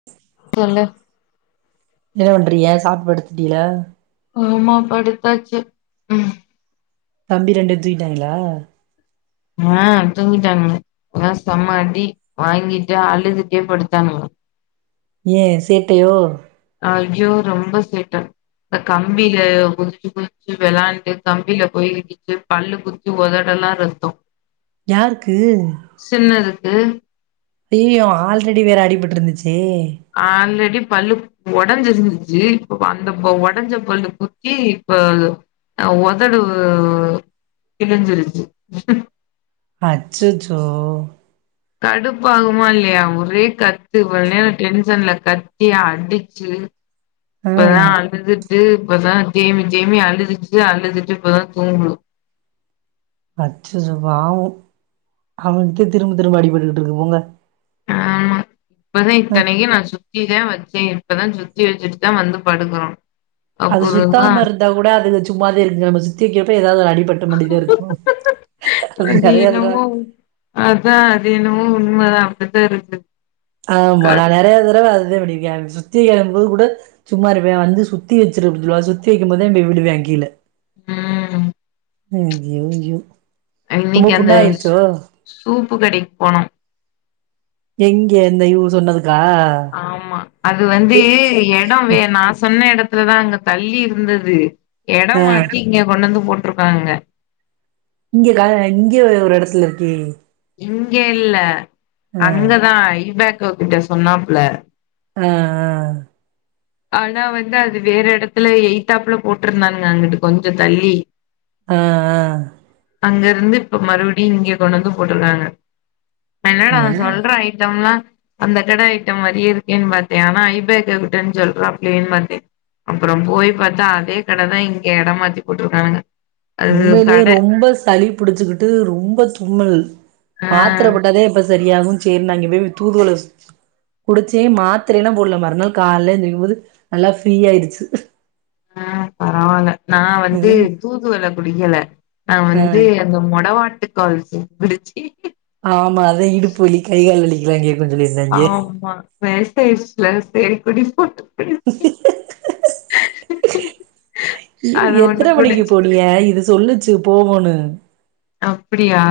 [inaudible] சொல்லு என்ன பண்றிய சாப்டு படுத்திட்டிகளா? ஆமா படுத்தாச்சு ம். தம்பி ரண்டுவ் தூங்கிட்டாய்ங்களா? ஆ தூங்கிட்டானுங்க ஆனா செம அடி வாங்கிட்டு அழுதுட்டே படுத்தானுங்க. ஏ சேட்டையோ? அய்யோ ரொம்ப சேட்ட. இந்தக் கம்பில குதிச்சு குதிச்சு வெளாண்டு கம்பில போய் இடி ச்சு பல்லு குத்தி ஒதடல்லா ரத்தோ. யாருக்கு? சின்னதுக்கு. அய்யய்யோ ஆல்ரெடி வேற அடிபட்ருந்துச்சே. ஆல்ரெடி பல்லுப் ஒடஞ்சிருந்துச்சி இப்போ அந்தப்ப ஒடஞ்ச பல்லு குத்தி இப்ப அது ஆவ் ஒதடுவ் வ் வ் வ் கிழிஞ்சிருச்சு. அச்சச்சோ. கடுப்பாகுமா இல்லியா ஒரே கத்து இவ்ள் நேர டென்ஷன்ல கத்தி அடிச்சு ஆ இப்பதா அழு அழுதுட்டு இப்பதா தேமி தேமி அழுதுச்சு அழுதுட்டு இப்பதா தூங்குது. அச்சச்சோ பாவோ அவுனுக்தா திரும்ப திரும்ப அடிபட்டுக்கிட்ருக்கு போங்க. ஆனா ம். இத்தனைக்கு நா சுத்திதா வெச்சே இப்பதா சுத்தி வெச்சுட்டு தா வந்து படுக்குறோ. அது அப்புறந்தா சுத்தாம இருந்தா கூட அதுக சும்மாதே இருக்குங்க நம்ம சுத்தி வெக்கப்ப எதாவது ஒரு அடிபட் டமண்டிதா இருக்கு அது நெறையா தடவ அதா அது என்னவோ உண்மைதா அப்டித்தா இருக்கு ஆமா நா க- நெறைய தரவ அதுதா பண்ணியிருக்கே [unintelligible] சுத்தி எழும்பு கூடு சும்மா இருப்பே வந்து சுத்தி வச்சிரு அப்டின்னு சொல்லுவா சுத்தி வைக்கும் போதே இப்படி விடுவா கீழ ம் ஐயோ ஐயோ ரொம்ப இன்னைக்கு அந்த புண்ணா ஆயிருச்சோ சூப்பு கடைக்கு போனோம் எங்க இந்த இவ்ங்க சொன்னதுக்கா ஆமா அது வந்து எ எடோ வேணா நா சொன்ன இடத்துலதா அங்க தள்ளி இருந்தது எடோ ஆ மாத்தி இங்க கொண்டந்து போட்ருக்காங்க இங்க கட இங்கயே ஒரு ஒரு இடத்துல இருக்கே இங்க இல்ல ஆ அங்கதா ஐபேக்கோ கிட்ட சொன்னாப்புல ஆ ஆ ஆனா வந்து அது வேற இடத்துல எய்தாப்ல போட்ருந்தானுங்க அங்கட்டு கொஞ்ச தள்ளி ஆ ஆ அங்க இருந்து இப்ப மறுபடியு இங்க கொண்டந்து போட்ருக்காங்க ஆ ஆ என்னடா சொல்ற ஐட்டம்லா அந்த கட ஐட்டம் மாரியே இருக்கேன்னு பாத்தியா ஆனா ஐபேக்கோ கிட்டன்னு சொல்றாப்பிலயேனு பாத்தே அப்புறம் போய் பாத்தா அதே கடைதா இங்க எடம் மாத்தி போட்ருக்கானுங்க அது உண்மையிலயே கட ரொம்ப சளி புடிச்சுக்கிட்டு ரொம்ப தும்மல் மாத்திர ஆ போட்டதே இப்பத் சரியாகு சேர்ன்னு அங்க போயி தூதுவளஸ் குடிச்சே மாத்ரேல்லா போடல மறுநாள் கால்ல எந்திருக்கும்போது நல்லா ஃப்ரீயா ஆய்டுச்சு ஆ பரவால நா வந்து ம் தூதுவள குடிக்கல நா ஆ வந்து அங்க மொடவாட்டுக்கால் சூப் குடிச்சு ஆமா அதா இடுப்பு வலி கை கால் வலிக்கலாங் கேக் ஆமா வேஸ்ட் ஆயிடுச்சுல்ல சேரி குடிப்போட்டு இ அது ஒண்ணு எத்தன மணிக்கு குடிச்சு போனீய இது ஸ் சொல்லுச்சு போவோனு அப்படியா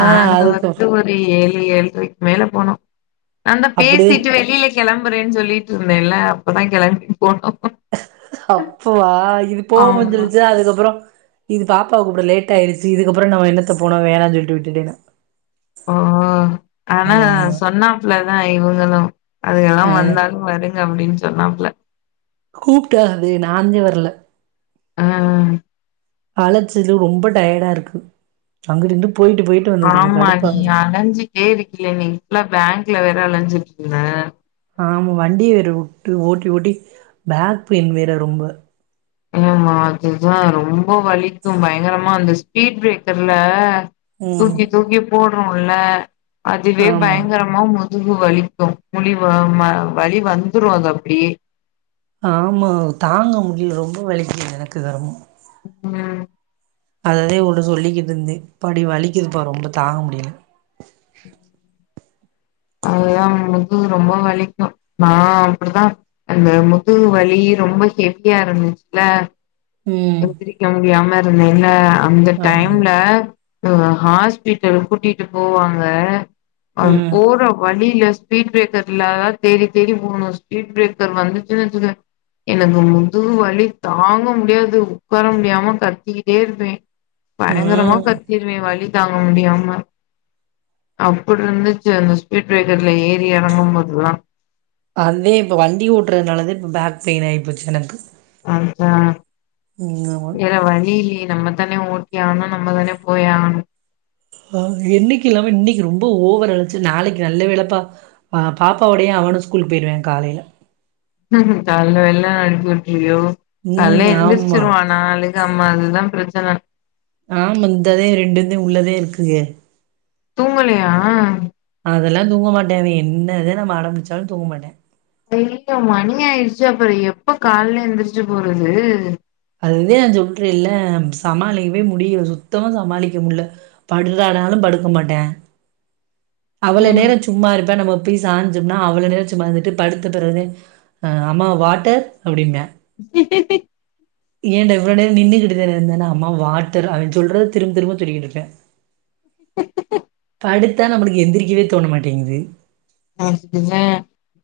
நாங்க அதுக்கு வந்து ஒரு ஏழு ஏழுரைக்கு மேல போனோ நா தா அப்டியே பேசிட்டு வெளியில கெளம்புறேன்னு சொல்லிட்ருந்தேன்ல்ல அப்பதா கெளம்பிப் போனோ அப்போவா இது போவ் ஆமா. வந்துருச்சா அதுக்கப்புறோ இது பாப்பாவ கூப்ட லேட் ஆய்டுச்சு இதுக்கப்புறோ நம்ம என்னத்த போனு வேணான் சொல்ட்டு விட்டுட்டே நா ஆ கனகார ஆமா சொன்னாப்புள்ளதா இவங்களு அதுங்கல்லா ஆ வந்தாலு வருங் அப்டின்னு சொன்னாப்ல கூப்ட்டாரு நாந்தே வர்ல ஆஆ அழைச்சது ரொம்ப டயர்டா இருக்கு அங்குட்டு இங்குட்டு போய்ட்டு போய்ட் ஆமா நீ அழஞ்சிட்டே இருக்கில நீ இப்லா பேங்க்ல வேற அலைஞ்சிட்ருந்த ஆம வண்டிய வேறு வுட்டு ஓட்டி ஓட்டி பேக் பெயின் வேற ரொம்ப ஏமா அதுதா ரொம்ப வலிக்கு பயங்கரமா அந்த ஸ்பீட் பிரேக்கர்ல ம் தூக்கி தூக்கி போடுறோல அதுவே ஆமா பயங்கரம் மா முதுகு வலிக்கு முழிவ ம வலி வந்துரு அது அப்டியே ஆமா தாங்க முடியல ரொம்ப வலிக்குது எனக்கு கரமோ ம் அததே உன்ட்ட சொல்லிக்கிட்ருந்தே படி வலிக்குதுப்பா ரொம்ப தாங்க முடியல அவ்ளோதா முதுகு ரொம்ப வலிக்கு நா அப்படிதான் அந்த முதுகு வலி ரொம்ப ஹெவிய்யா இருந்துச்சுல ம் ஏத்திரிக்க முடியாம இருந்தேன்ல அந்த ஆமாங்க டைம்ல இவக ஹாஸ்பிட்டல் கூட்டிட்டு போவாங்க அவ ம் போற வழில ஸ்பீட் பிரேக்கர்ல இல்லா தேடி தேடி போனு ஸ்பீட் பிரேக்கர் வந்துச்சுனு வெச் எனக்கு முதுவு வலி தாங்க முடியாது உக்கார முடியாம கத்திக்கிட்டே இருப்பே பயங்கரமா ம் கத் திருவே வலி தாங்க முடியாம அப்டிருந்துச்சு அந்த ஸ்பீட் பிரேக்கர்ல ஏறி ஏறங்கும் போதுல்லா அதே இப்ப வண்டி ஓட்றதுனாலதா இப்ப பேக் பெயின் ஆயி போச்சு எனக்கு அதா ம் ஆமா வேற வழி இல்லயே நம்ம நம்ம தான ஓட்டிஆகணு நம்ம தான போய் ஆகணு ஆஹ் என்னைக்கு இல்லாம இன்னிக்கி ரொம்ப ஓவர் அலச்சல் நாளைக்கு நல்ல வேலப்பா பாப்பாவோடயு அவனு ஸ்கூலுக்கு போய்டுவ காலைல கால்ல வெள்ளன அனுப்பி உட்ருவியோ கால்ல ம் ஆமா எந்திரிச்சிருவா நாலு நம்மா அதுதா பிரச்சன ஆஹ் வந்ததே ரெண்டுந்தே உள்ளதே இருக்குக தூங்கலையா அதெல்லா தூங்க மாட்டே அவ என்னத நம்ம அடம்பிடிச்சாலு தூங்க மாட்டே ஏங்க மணி ஆயிடுச்சு அப்ற எப்ப கால்ல எந்திரிச்சு போறது அதுதா நா சொல்றல்ல சமாளிக்கவே முடிய சுத்தமா சமாளிக்க முல்ல பட்றானாலு படுக்க மாட்டே அவ்ள ம் நேர சும்மா இருப்ப நம்ம போய் சாஞ்சோம்னா அவ்ளோ நேரோ சும்மாந்துட்டு படுத்த பெறகுதே அம்மா வாட்டர் அப்டிம்பே ஏன்டா இவ்ளோ நேர நின்னு கிட்டு இருந்தானா அம்மா வாட்டர் அப் சொல்றத திரும் திரும்ப சொல்லிகிட்டு இருப்பே படுத்தா நம்மளுக்கு எந்திரிக்கவே தோண மாட்டிங்குது அப்டி த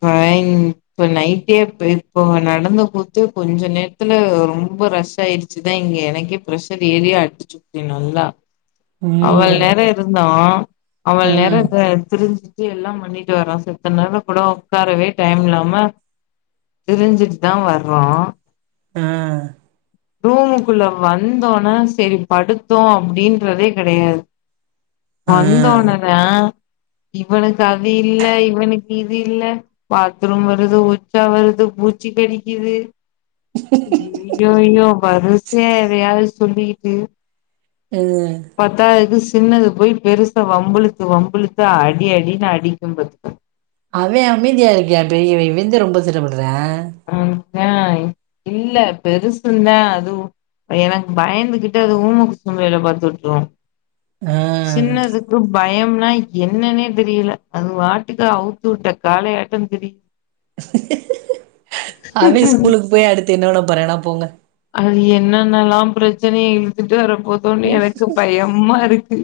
பைன் இப்ப நைட்டே இப்போ நடந்த கூத்து கொஞ்ச நேரத்துல ரொம்ப ரஷ் ஆயிருச்சு தா இங்க எனக்கே ப்ரெஷர் ஏறி அடிச்சுப்புட்ட நல்லா அவ்ள ம். நேரோ இருந்தா அவ்ள அ. நேரோ திரிஞ்சுட்டு எல்லா பண்ணி வரா செத்த நேரோ கூட உக்காரவே டைம் இல்லாம திரிஞ்சுட்டு தா வர்றோ ஆ ரூமுக்குள்ள வந்தோனே செரி படுத்தோ அப்டின்றதே கெடையாது அ. வந்தோனதா இவனுக்கு அத இல்ல இவனுக்கு இது இல்ல பாத்ரும் வருது உச்சா வருது பூச்சி கடிக்குது அய்யயோ வருசையா எதையாது சொல்லிக்கிட்டு எது பத்தாதுக்கு சின்னது போய் பெருச வம்புளுத்து வம்புளுத்து அடி அடின்னு அடிக்கு பாத்துக்க அவ அமைதியா இருக்கா பெரியவ இவந்தா ரொம்ப சேட்டபண்றா அந் தா இ இல்ல பெருசுந்தா அதுவு எனக்கு பயந்துகிட்டு அது ஊம குசும்பு வேல பாத்துட்ரு அ சின்னதுக்கு பயம்னா என்னன்னே தெரியல அது வாட்டுக்கு அவு தூட்ட காலே எட்டந் திரி அவே ஸ்கூலுக்கு போய் அடுத்து என்ன பண்ண போறானோ போங்க அது என்னன்னலா பிரச்சனைய இழுத்துட்டு வரப்போ தோ ம். எனக்கு பயமா இருக்கு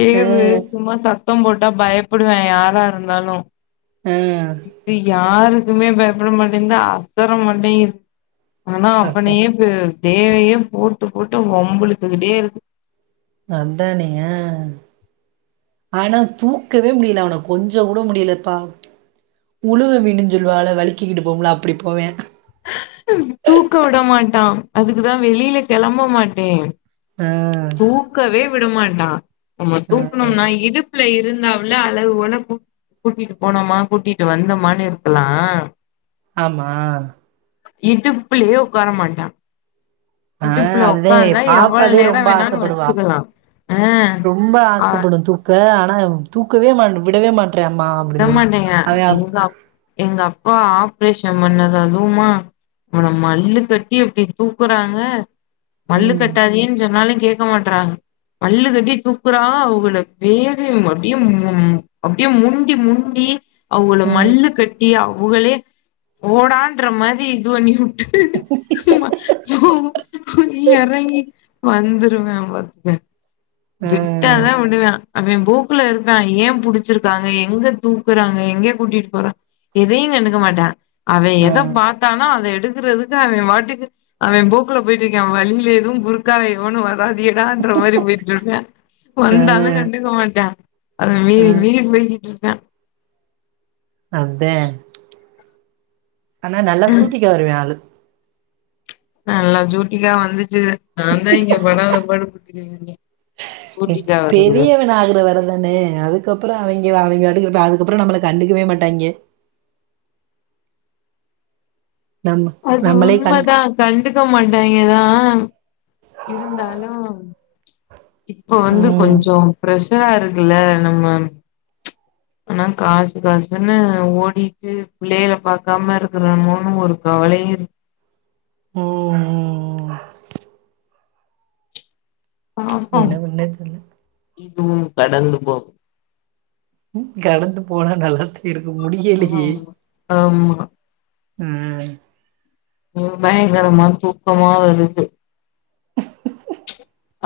தேவு அ. சும்மா சத் சத்தம் போட்டா பயப்படுவ யாரா இருந்தாலு அ இப்ப யாருக்குமே பயப்பட மாட்டென்து அசர மாட்டேங்கிது ஆனா அதா அவனையே தேவ்வையே போட்டு போட்டு வம்பிழுத்துக்கிட்டே இருக்கு அத்தானையா ஆனா தூக்கவே முடில அவன கொஞ்ச கூட முடிலப்பா உலுவ மீனஞ்சொல்வால வலிக்கிக்கிட்டு போங்குளே அப்டி போவே தூக்க விட மாட்டா அதுக்குதா வெளியில கிளம்ப மாட்டே ஆ தூக்கவே விடமாட்டா நம்ம ஆ தூக்கணும்னா இடுப் ல இருந்தாவுல அழகுபோல கூட் கூட்டிட்டு போனோமா கூட்டிட்டு வந்தோமான்னு இருக்கலா ஆமா இடுப்புலயே ஒக்கார மாட்டா ஆ இடுப்புல அதே ஒக்காந்தா எவ்ளவு பாப்பாதே நேரோ ரொம்ப வேணாலு ஆசப்படுவா வெச்சுக்கலா ரொம்ப ஆசைப்படு தூக்க ஆனா தூக்கவே மாட்ட விடவே மாட் விட மாட்டேங்க எங்க அப் எங்க அப்பா ஆப்ரேஷன் பண்ணது அதுமா அவன மல்லு கட்டி அப்டி தூக்குறாங்க மல்லு ம் கட்டாதீயன்னு சொன்னாலு கேக் க்க மாட்றாங்க மல்லு கட்டி தூக்குறா அவுங்கள பேறு அப்டியே ம் அப்டியே முரு முண்டி முண்டி அவுங்கள ம் மல்லு கட்டி அவுங்களே போடான்ற மாரி இது பண்ணி உ போவோ எறங்கி வந்துருவே பாத்துக ஆ விட்டாதா விடுவே அவ போக்குல இருக்கா ஏயே புடிச்சிருக்காங்க எங்க தூக்குறாங்க எங்க கூட்டிட்டு போற எதையு கண்டுக்க மாட்டா அவ ஆ எத பாத்தானோ அத எடுக்குறதுக்கு அவ பாட்டுக்கு அவ போக்குல போயிட்டு இருக்கா வழியில எதுவு குறுக்கால எவனு வராதிக டா இன்றா மாரி போயிட்டு இருக்க ஆ வந்தாலு கண்டுக்க மாட்டா அவ வி ஆ வில்ஸ் போயிட்டிருக்கா அத்தே ஆனா நல்லா ம் சூட்டிக்க வருவா ஆளு நல்லா ஜுட்டிக்கா வந்துச்சுக நாந்தா இங்க படாத பாடு பட்டுட்டிருக்கே ஏ பெரியவநாகர வர அதானே அதுக்கப்றோ அவிங்க அவிங்க பாட்டுக்கு இருப்பா அதுக்கப்றோ நம்மள கண்டுக்கவே மாட்டாங்கே நம்ம அது நம்மளே கண்டு உண்மதா கண்டுக்க மாட்டாயிங்கதா இருந்தாலு இப்போ வந்து ம் கொஞ்சோ ப்ரஷரா இருக்குல்ல நம்ம ஆனா காசு காசுன்னு ஓடிட்டு பிள்ளையில பாக்காம இருக்குறமோணு ஒரு கவலையு இருக் ஓ என்ன பண்ணே தெர்ல இதுவும் கடந்து போகும் ம் கடந்து போனா நல்லத்தா இருக்கோ ஆமா முடியலயே ஆமா ம் ம் பயங்கரமா தூக்கமா வருது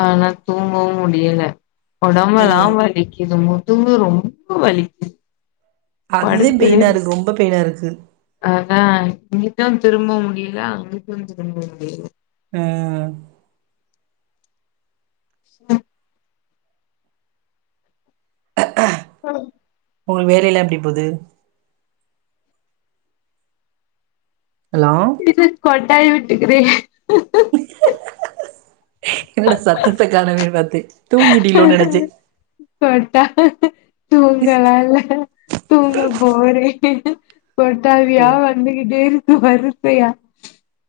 ஆனா தூங்கவு முடியல ஒடம்பெல்லா ம் வலிக்குது மு தூங்க ரொம்ப வலி அதுதா பெயினா இருக்கு ரொம்ப பெயினா இருக்கு அஆ இங்கிட்டும் திரும்ப முடில அங்கட்டும் திரும்ப முடில ம் அ ஹலோ உங்க வேலல்லாம் எப்டி போது ஹலோ [unintelligible] கொட்டாவி விட்டுக்கறேன் என்னடா சத்தத்த காணவேன்னு பாத்தேன் தூங்கிட்டிளோ நெனச்சே போட்டா தூங்கலா இல்ல தூங்க போரே கொட்டாவியா சேரி வந்துக்கிட்டே இருக்கு வருசயா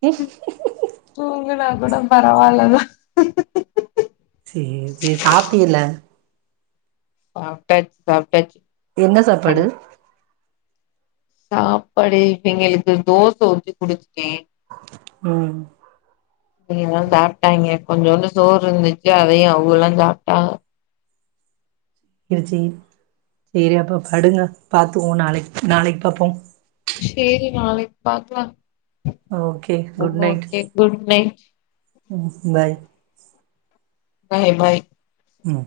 ம் தூங்குனா கூட பரவால்ல தா சேர் சேர் சாப்டில்ல சாப்ட்டாச்சு சாப்ட்டாச்சு என்ன சாப்பாடு சாப்பாடு இவிங்களுக்கு தோச ஊத்தி குடுத்ட்டேன் ம் இங்கெல்லாம் சாப்ட்டாங்ய கொஞ்சோண்டு சோறு இருந்துச்சு அதையு அவங்கல்லா சாப்ட்டாக இரிசி அப்போ படுங்க பாத்துவோம் நாளைக்கு நாளைக்கு பாப்போம் செரி நாளைக்கு பாக்லாம் okay good night okay good night ம் பாய் பை பை ம்